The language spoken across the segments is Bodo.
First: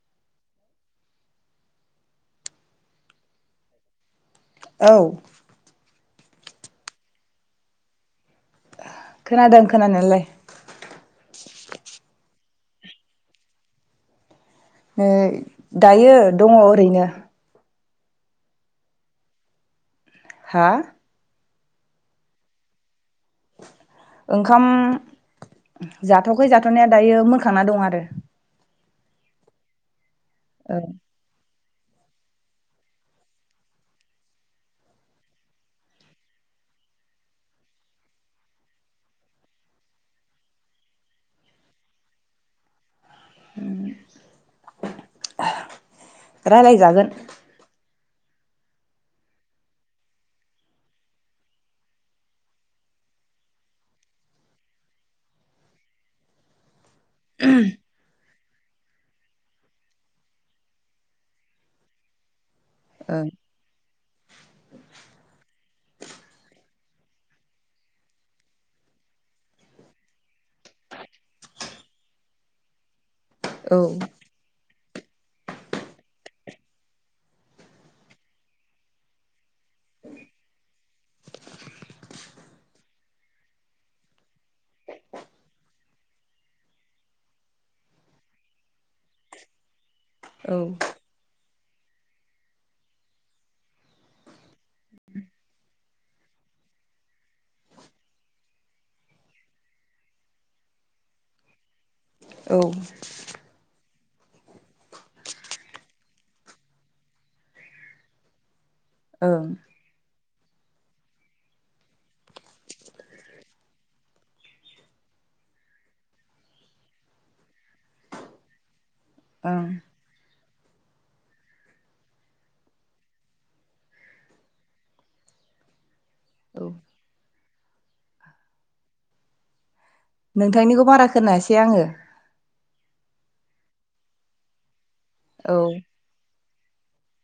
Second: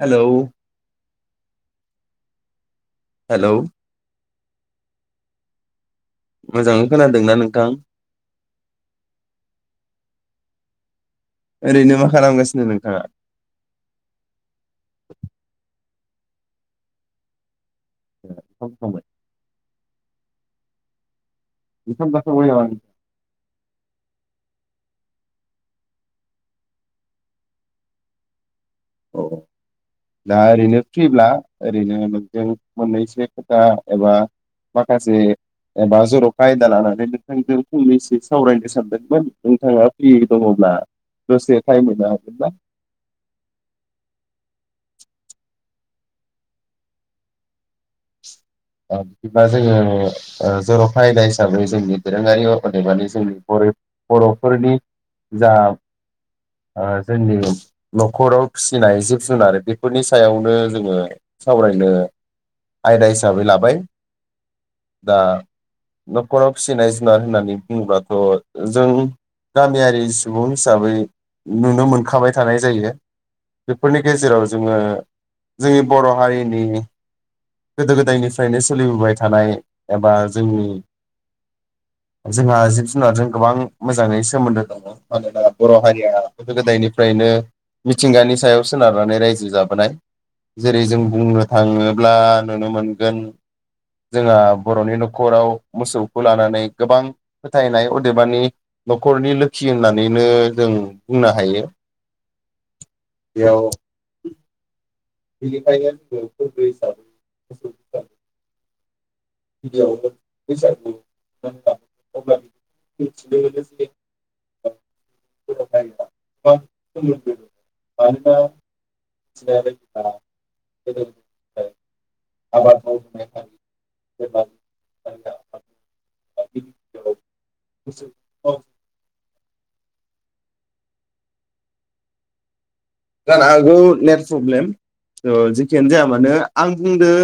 हेलौ हेलौ औ मोजाङै खोनादोंना नोंथां। खोनादों खोनानायालाय ओरैनो ओ दायो दङ ओरैनो। [unintelligible] हा [unintelligible] ओंखाम जाथवाखै जानाया दायो मोनखांना दं आरो औ दा ओ ओरैनो फैब्ला ओरैनो नोंजों मोननैसो खोथा एबा माखासे एबा जरखा आयदा लानानै [unintelligible] फंनैसो सावरायनो सानदोंमोन नोंथांआ फ्रियै दङंब्ला दसे ताइम होनो हागोन ना? [unintelligible] राय्लायजागोन बिदिबा जोङो जर'फा आयदा हिसाबै जोंनि दोरोङारि अदेबानि जोंनि बर'फोरनि ओ जोंनि न'खराव फिसिनाय जिब जुनार बेफोरनि सायावनो आयदा ओं हिसाबै लाबाय दा न'खराव फिसिनाय जुनार होननानै बुंङोब्लाथ जों गामियारि सुबुं हिसाबै नुनो मोनखाबाय थानाय जायो। औ बेफोरनि गेजेराव जोङो जोंनि बर हारिनि गोदो गोदायनिफ्रायनो सोलिबोबाय थानाय एबा जोंनि जोंहा जिब-जुनारजों गोबां मोजांङै सोमोन्दो दंङ मानो होनोब्ला बर हारिया गोदो गोदायनिफ्रायनो मिथिंगानि सायाव सोनारनानै रायजो जाबोनाय औ जेरै जों बुंनो थाङोब्ला नुनो मोनगोन जोंहा न'खराव मोसौखौ लानानै गोबां‌ फोथायनाय अदेबानि न'खरनि लोखि होननानैनो जो- बुंनो हायो। औ [unintelligible] ओं गिबिआव बैसागु [unintelligible] औ [unintelligible] नोंथांनिखौ बारा खोनायासै आं। जानो हागौ नेट प्रब्लेम। ओ औ जिखियानो जाया मानो। आं बुंदों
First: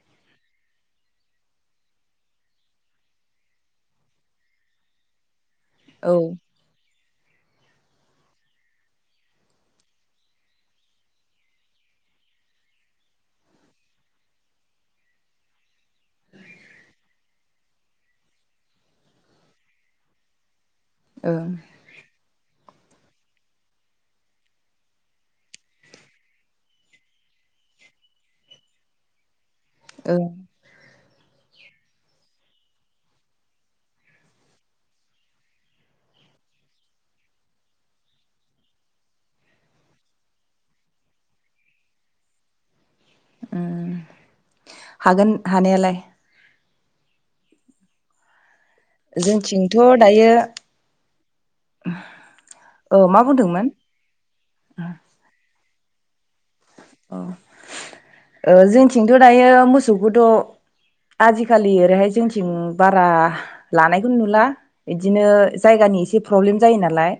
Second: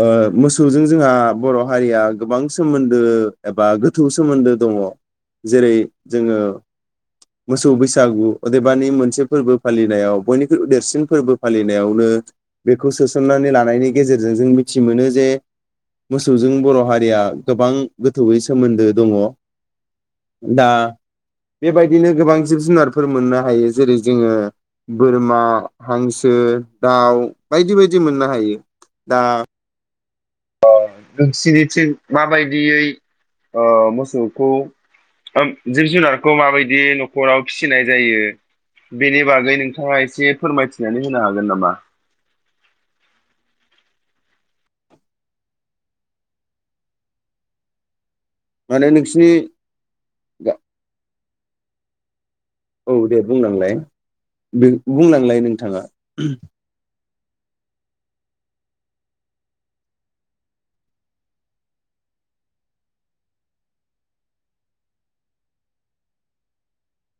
ओ मोसौजों जोंहा बर' हारिआ गोबां सोमोनदो एबा गोथौ सोमोनदो दङ। जेरै ओं जोङो मोसौ बैसागु अदेबानि मोनसे फोरबो फालिनायाव बयनिख्रुइ देरसिन फोरबो फालिनायावनो बेखौ सोसननानै लानायनि गेजेरजों जों मिथि मोनो जे मोसौजों बर' हारिआ गोबां गोथौयै सोमोनदो दङ दा ओं बेबायदिनो गोबां जिब जुनारफोर मोननो हायो जेरै जोङो बोरमा, हांसो, दाउ बायदि बायदि मोननो हायो दा औ नोंसिनिथिं माबायदियै ओ मोसौखौ जिब -जुनारखौ माबायदियै न'खराव फिसिनाय जायो? बेनि बागै नोंथाङा एसे फोरमायथिनानै होनो हागोन नामा? ओम हागोन हानायालाय। माने नोंसिनि जोंथिंथ' दायो [unintelligible] औ दे मा बुंदोंमोन बुंलांलाय बे बुंनांलाय नोंथाङा। [unintelligible] ओ जोंथिंथ' दायो मोसौखौथ' आजिखालि ओरैहाय जोंथिं बारा लानायखौनो नुला बिदिनो जायगानि एसे प्रब्लेम जायो नालाय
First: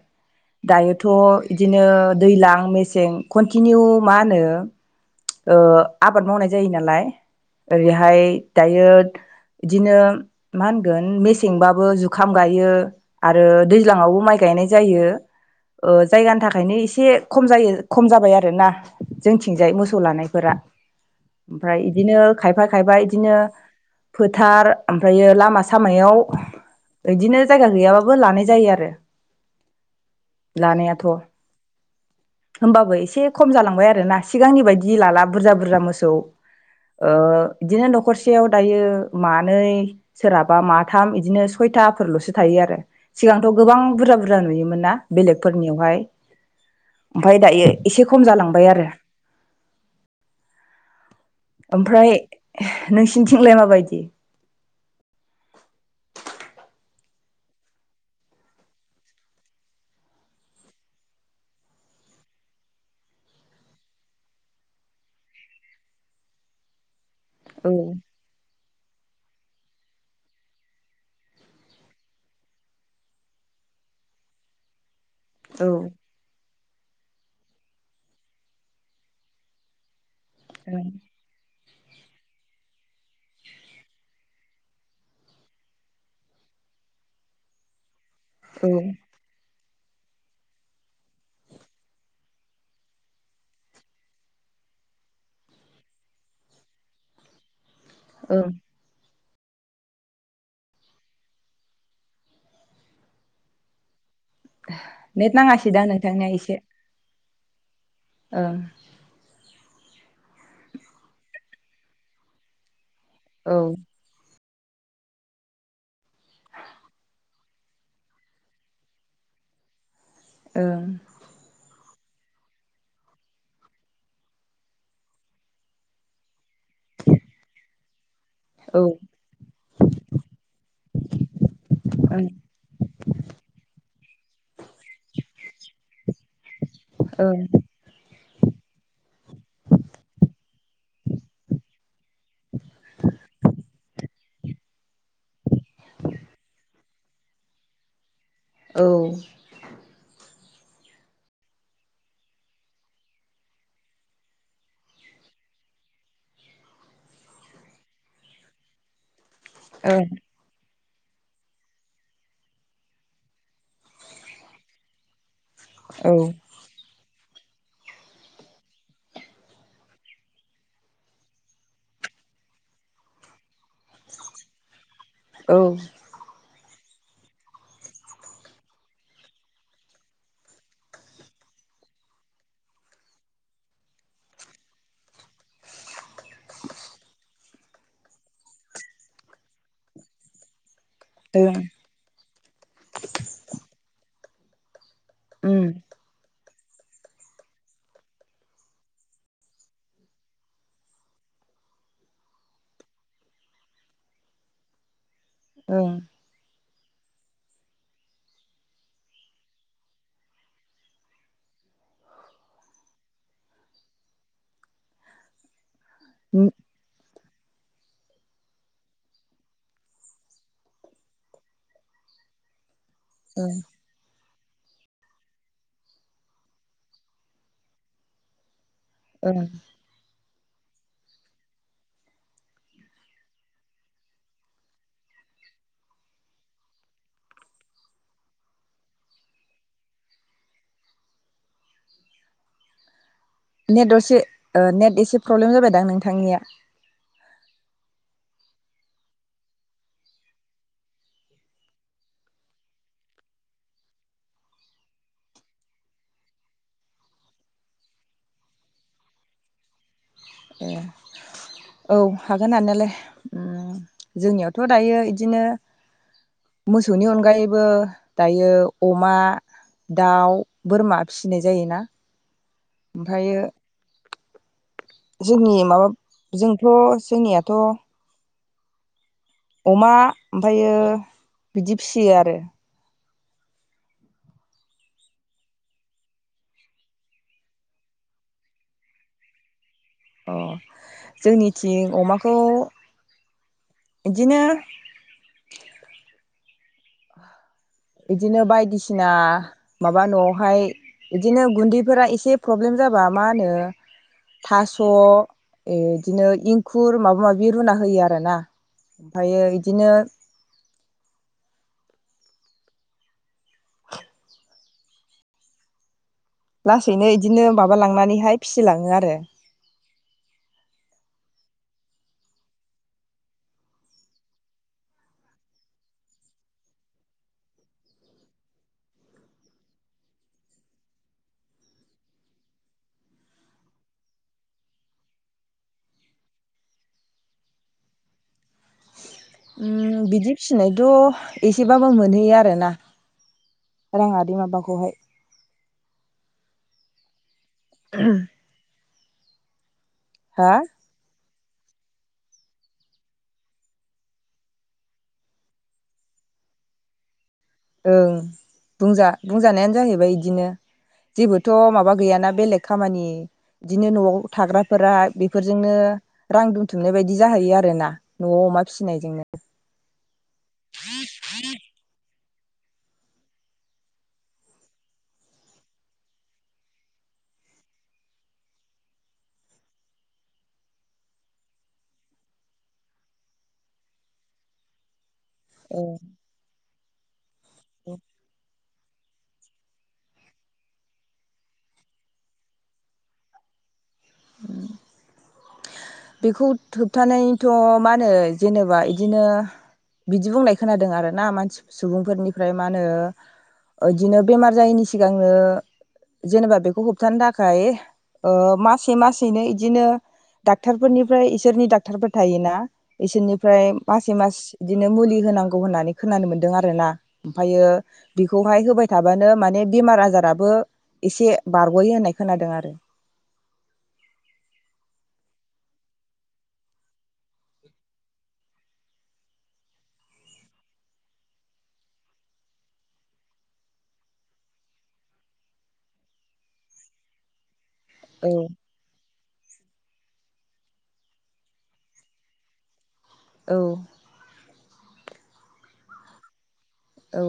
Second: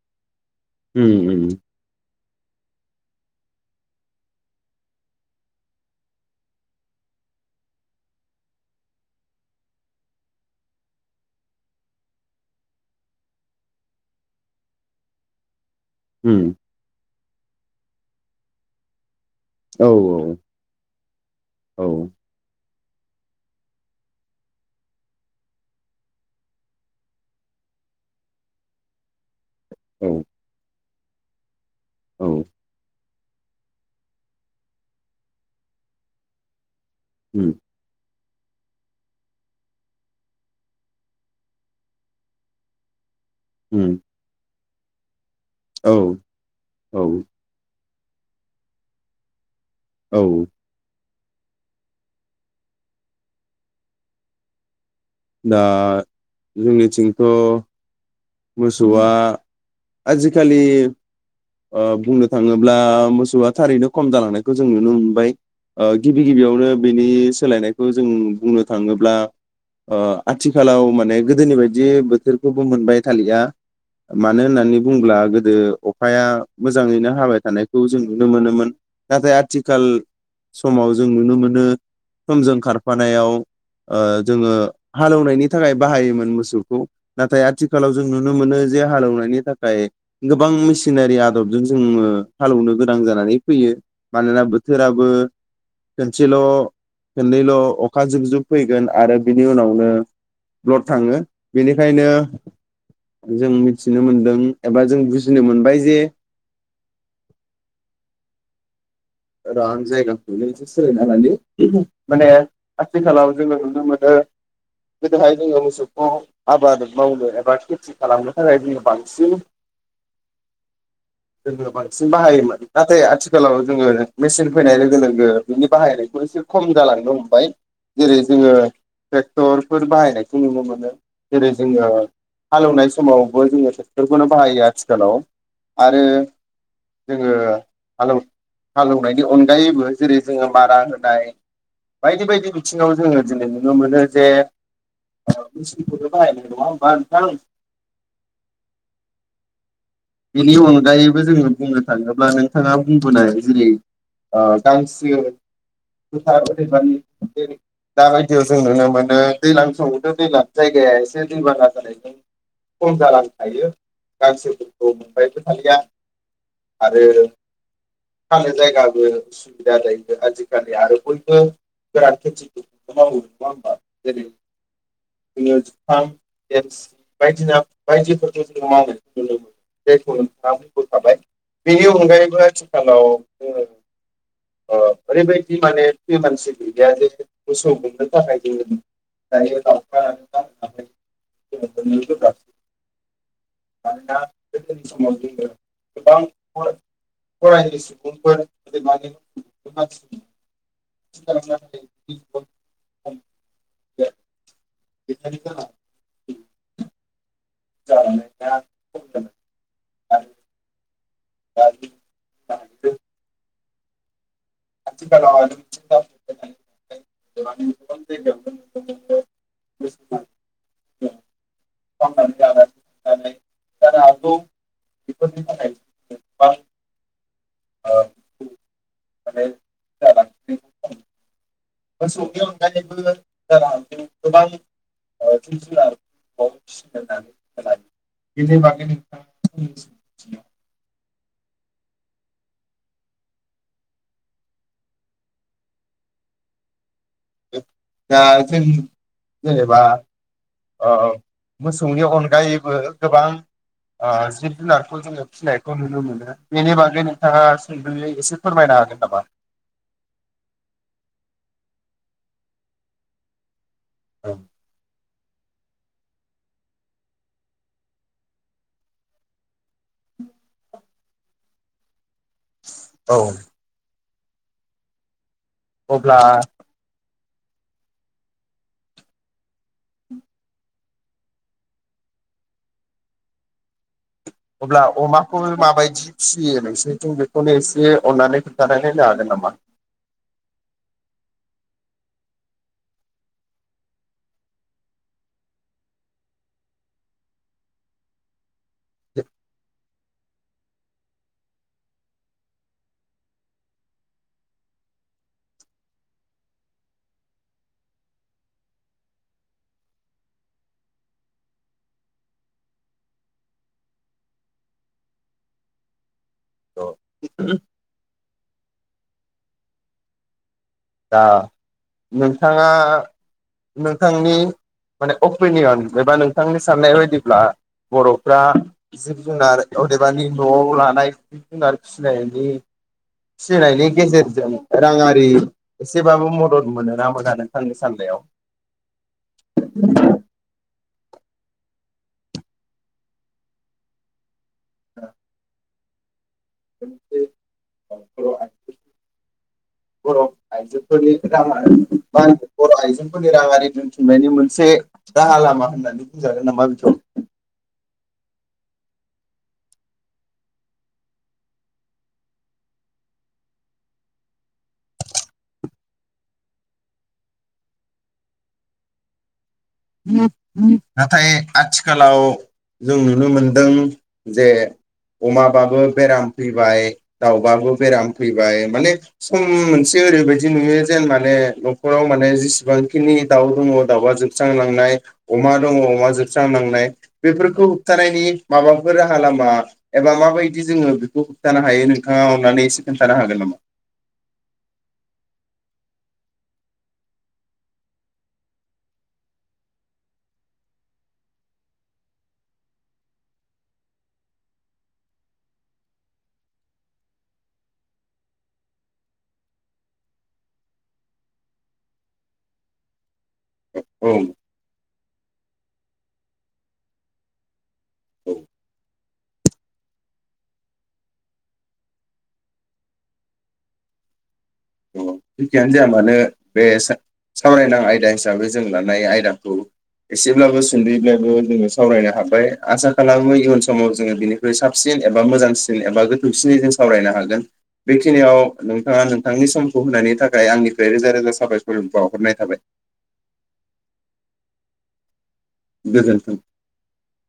उम उम दायोथ' इदिनो दैज्लां मेसें कन्टिनिउ मा होनो [unintelligible] ओ आबाद मावनाय जायो नालाय ओरैहाय दायो इदिनो मा होनगोन मेसेंबाबो जुखाम गायो आरो दैज्लाङावबो माइ गायनाय जायो। ओ जायगानि उम थाखायनो एसे खम जायो खम जाबाय आरो ना। जोंथिंजाय औ मोसौ [unintelligible] लानायफोरा ओमफ्राय औ बिदिनो खायफा खायबा बिदिनो फोथार ओमफ्रायो लामा -सामायाव इदिनो जाया गैयाबाबो लानाय जायो आरो औ लानायाथ' औ होमबाबो एसे खम जालांबाय आरोना सिगांनि बाइदि [unintelligible] लाला बुरजा -बुरजा मोसौ ओ उम बिदिनो न'खरसेयाव दायो मानै सोरहाबा माथाम इदिनो सयथाफोरल'सो थायो आरो सिगांथ' गोबां उम बुरजा -बुरजा नुयोमो [unintelligible] बेलेग औ फोरनियावहाय औ ओमफ्राय दायो एसे खम जालांबाय आरो। औ ओमफ्राय नोंसिनिथिंलाय माबायदि? दा जोंनिथिंथ' मोसौआ आजिखालि ओ बुंनो थाङोब्ला मोसौआ थारैनो खम जालांनायखौ जों नुनो मोनबाय ओ गिबि गिबियावनो बेनि औ सोलायनायखौ जों बुंनो थाङोब्ला ओ आथिखालाव माने गोदोनि बायदि बोथोरखौबो मोनबाय थालिया मानो होन्नानै बुङोब्ला गोदो औ अखाया मोजाङैनो हाबाय थानायखौ जों नुनो मोनोमोन नाथाय आथिखाल समाव जों नुनो मोनो समजों खारफानायाव ओ जोङो हालेवनायनि थाखाय बाहायोमोन मोसौखौ नाथाय आथिखालाव जों नुनो मोनो औ जे हालेवनायनि था ओफ्राय गोबां मेसिनारि आदबजों जोङो हालेवनो गोनां जानानै फैयो मानोना बोथोराबो खनसेल' खनैल' अखा जुब जुब औ फैगोन आरो बिनि उनाव ओ ब्लद थाङो बेनिखायनो जों मिथिनो मोन दों एबा जों नेट बुजिनो नाङासै मोनबाय दा जे नोंथांनिया एसे ओं रां जायगाखौनो एसे सोलायना लानि माने आथिखालाव औ जोङो नुनो मोनो गोदोहाय जोङो मोसौखौ आबाद मावनो एबा खेथि खालामनो थाखाय जोङो बांसिन ओं सिन बाहायोमोन नाथाय आथिखालाव जोङो मेसिन फैनाय लोगो लोगो बिनि बाहायनायखौ एसे खम जालांनो हमबाय जेरै जोङो औ ट्रेक्टरफोर बाहायनायखौ नुनो मोनो जेरै जोङो ओं हालौवनाय समावबो जोङो बेफोरखौनो बाहायो आथिखालाव आरो जोङो ओं हाल हालेवनायनि अनगायैबो जेरै जोङो मारा होनाय बायदि बायदि बिथिङाव जोङो दिनै नुनो मोनो जे मेचनखौनो बाहायनाय नङा होमबा नोंथां औ बेनि अनगायैबो जोङो बुंनो थाङोब्ला नोंथाङा बुंबोनाय जेरै गांसो फोथार अदेबानि जेरै दाबायदियाव जों नुनो मोनो दैज्लां समाव औ [unintelligible] [unintelligible] एसे दैबाना जानायजों खम जालांनो हायो [unintelligible] [unintelligible] [unintelligible] आरो फानो जायगाबो उसुबिदा जायो आजिखालि आरो बयबो गोरान खेथि [unintelligible] नङा होमबा जेरै औ जों ओं जुफाम एमस बायदिना बायदिफोरखौ जों मावनो नुनो मोनो जायखौ नोंथाङा बुंबोखाबाय बेनि अनगायैबो आथिखालाव जोङो ओरैबायदि माने बेयो मोनसे बिबायारि मोसौ गुमनो थाखाय [unintelligible] [unintelligible] मानोना गोदोनि उम समाव जोङो गोबां [unintelligible] गैथारि जागा ओं बे [unintelligible] आरो [unintelligible] खाथि खालाव उम [unintelligible] उम जानो हागौ बेफोरनि थाखाय गोबबां औ ओं [unintelligible] [unintelligible] मोसौनि अनगायैबो जानो हागौ गोबां ओ जिब जुनार ओ फिसिनो [unintelligible] नेट असे ओ नेट एसे प्रब्लेम जाबायदां नोंथांनिया दा जों जेनेबा ओ मोसौनि अनगायैबो गोबां ओ जिब जुनारखौ जोङो फिसिनायखौ नुनो मोनो बेनि बागै नोंथाङा सुंद'यै एसे फोरमायना हागोन नामा? [unintelligible] औ हागोन हानायालाय उम जोंनियावथ' दायो इद दिनो मोसौनि अनगायैबो दायो अमा, दाउ, बोरमा, फिसिनाय जायोना औ ओमफायो जोंनि माबाब अब्ला जोंथ' जोंनिया थ अमा ओमफायो बिदि फिसियो आरो अब्ला अमाखौ माबायदि फिसियो नोंसिनिथिं बेखौनो एसे अननानै खोन्थानानै होनो हागोन नामा अ जोंनिथिं अमाखौ इदिनो इदिनो बायदिसिना माबा न'आवहाय इदिनो गुन्दैफोरा एसे प्रब्लेम जाबा मा होनो थास' एदिनो इंखुर माबा माबि रुना होयो आरोना ओमफायो इदिनो लासैनो इदिनो माबा लांनानैहाय फिसिलाङो आरो दा नोंथाङा नोंथांनि माने अपिनियन एबा नोंथांनि साननाय बायदिब्ला बर'फ्रा जिब -जुनार अदेबानि न'आव लानाय जिब -जुनार फिसिनायनि फिसिनायनि गेजेरजों राङारि एसेबाबो मदद मोनोना मोना नोंथांनि साननायाव उम बिदि फिसिनाय थ' एसेबाबो मोनहैयो आरोना राङारि माबा खौहाय। [unintelligible] बर' आइजो [unintelligible] बर' हा आइजोफोरनि राङारि बा बर' आइजेंफोरनि राङारि दोनथुमनायनि मोनसे राहा लामा होननानै बुंजागोन नामा बिखौ ओं बुंजा बुंजानायानो जाहैबाय इदिनो जेबोथ' माबा गैयाना बेलेग खामानि इदिनो न'आव थाग्राफोरा बेफोरजोंनो रां दुमथुमनाय बायदि जाहैयो आरोना न'आव अमा फिसिनायजोंनो नाथाय आथिखालाव जों नुनो मोनदों जे अमाबाबो बेराम फैबाय दाउबाबो बेराम फैबाय माने सम मोनसे ओरैबायदि नुयो जेन माने न'खराव माने जेसेबांखिनि दाउ दङ' दाउआ जों जांलांनाय। अमा दङ अमा जोबस्रांलांनाय। बेफोरखौ होबथानायनि। माबाफोर राहा लामा एबा माबायदि जोङो बेखौ होबथानो हायो नोंथाङा अननानै एसे खोन्थानो हागोन नामा? ओम। बेखौ होबथानायथ' मा होनो जेनेबा इदिनो बिदि बुंनाय खोनादों आरोना मानसि सुबुंफोरनिफ्राय मा होनो बिदिनो बेमार जायैनि सिगांनो जेनेबा बेखौ होबथानो थाखाय मासे मासेनो इदिनो दाक। डाक्टार फोरनिफ्राय इसोरनि डाक्टारफोर थायोना इसोरनि। ओमफ्राय मासै औ मास। बिदिनो मुलि होनांगौ होननानै खोनानो मोनदों आरोना ओमफायो औ बेखौहाय होबाय थाबानो माने बेमार आजाराबो एसे बारग'यो होननाय खोनादों आरो। जेखियानो जाया मानो बे सावरायनां आयदा हिसाबै जों लानाय जेखियानो जाया मानो बे सा-सावरायनां आयदा हिसाबै जों लानाय आयदाखौ एसेब्लाबो सुंद'यैब्लाबो जोङो सावरायनो हाबाय आसा खालामो इयुन समाव जोङो बिनिख्रुइ साबसिन एबा मोजांसिन एबा गोथौसिनै जों सावरायनो हागोन। औ बेखिनियाव नोंथाङा नोंथांनि सम। खौ होनायनि थाखाय आंनिफ्राय रोजा रोजा साबायखरखौ बाउहरनाय थाबाय। औ। गोजोन्थों। औ।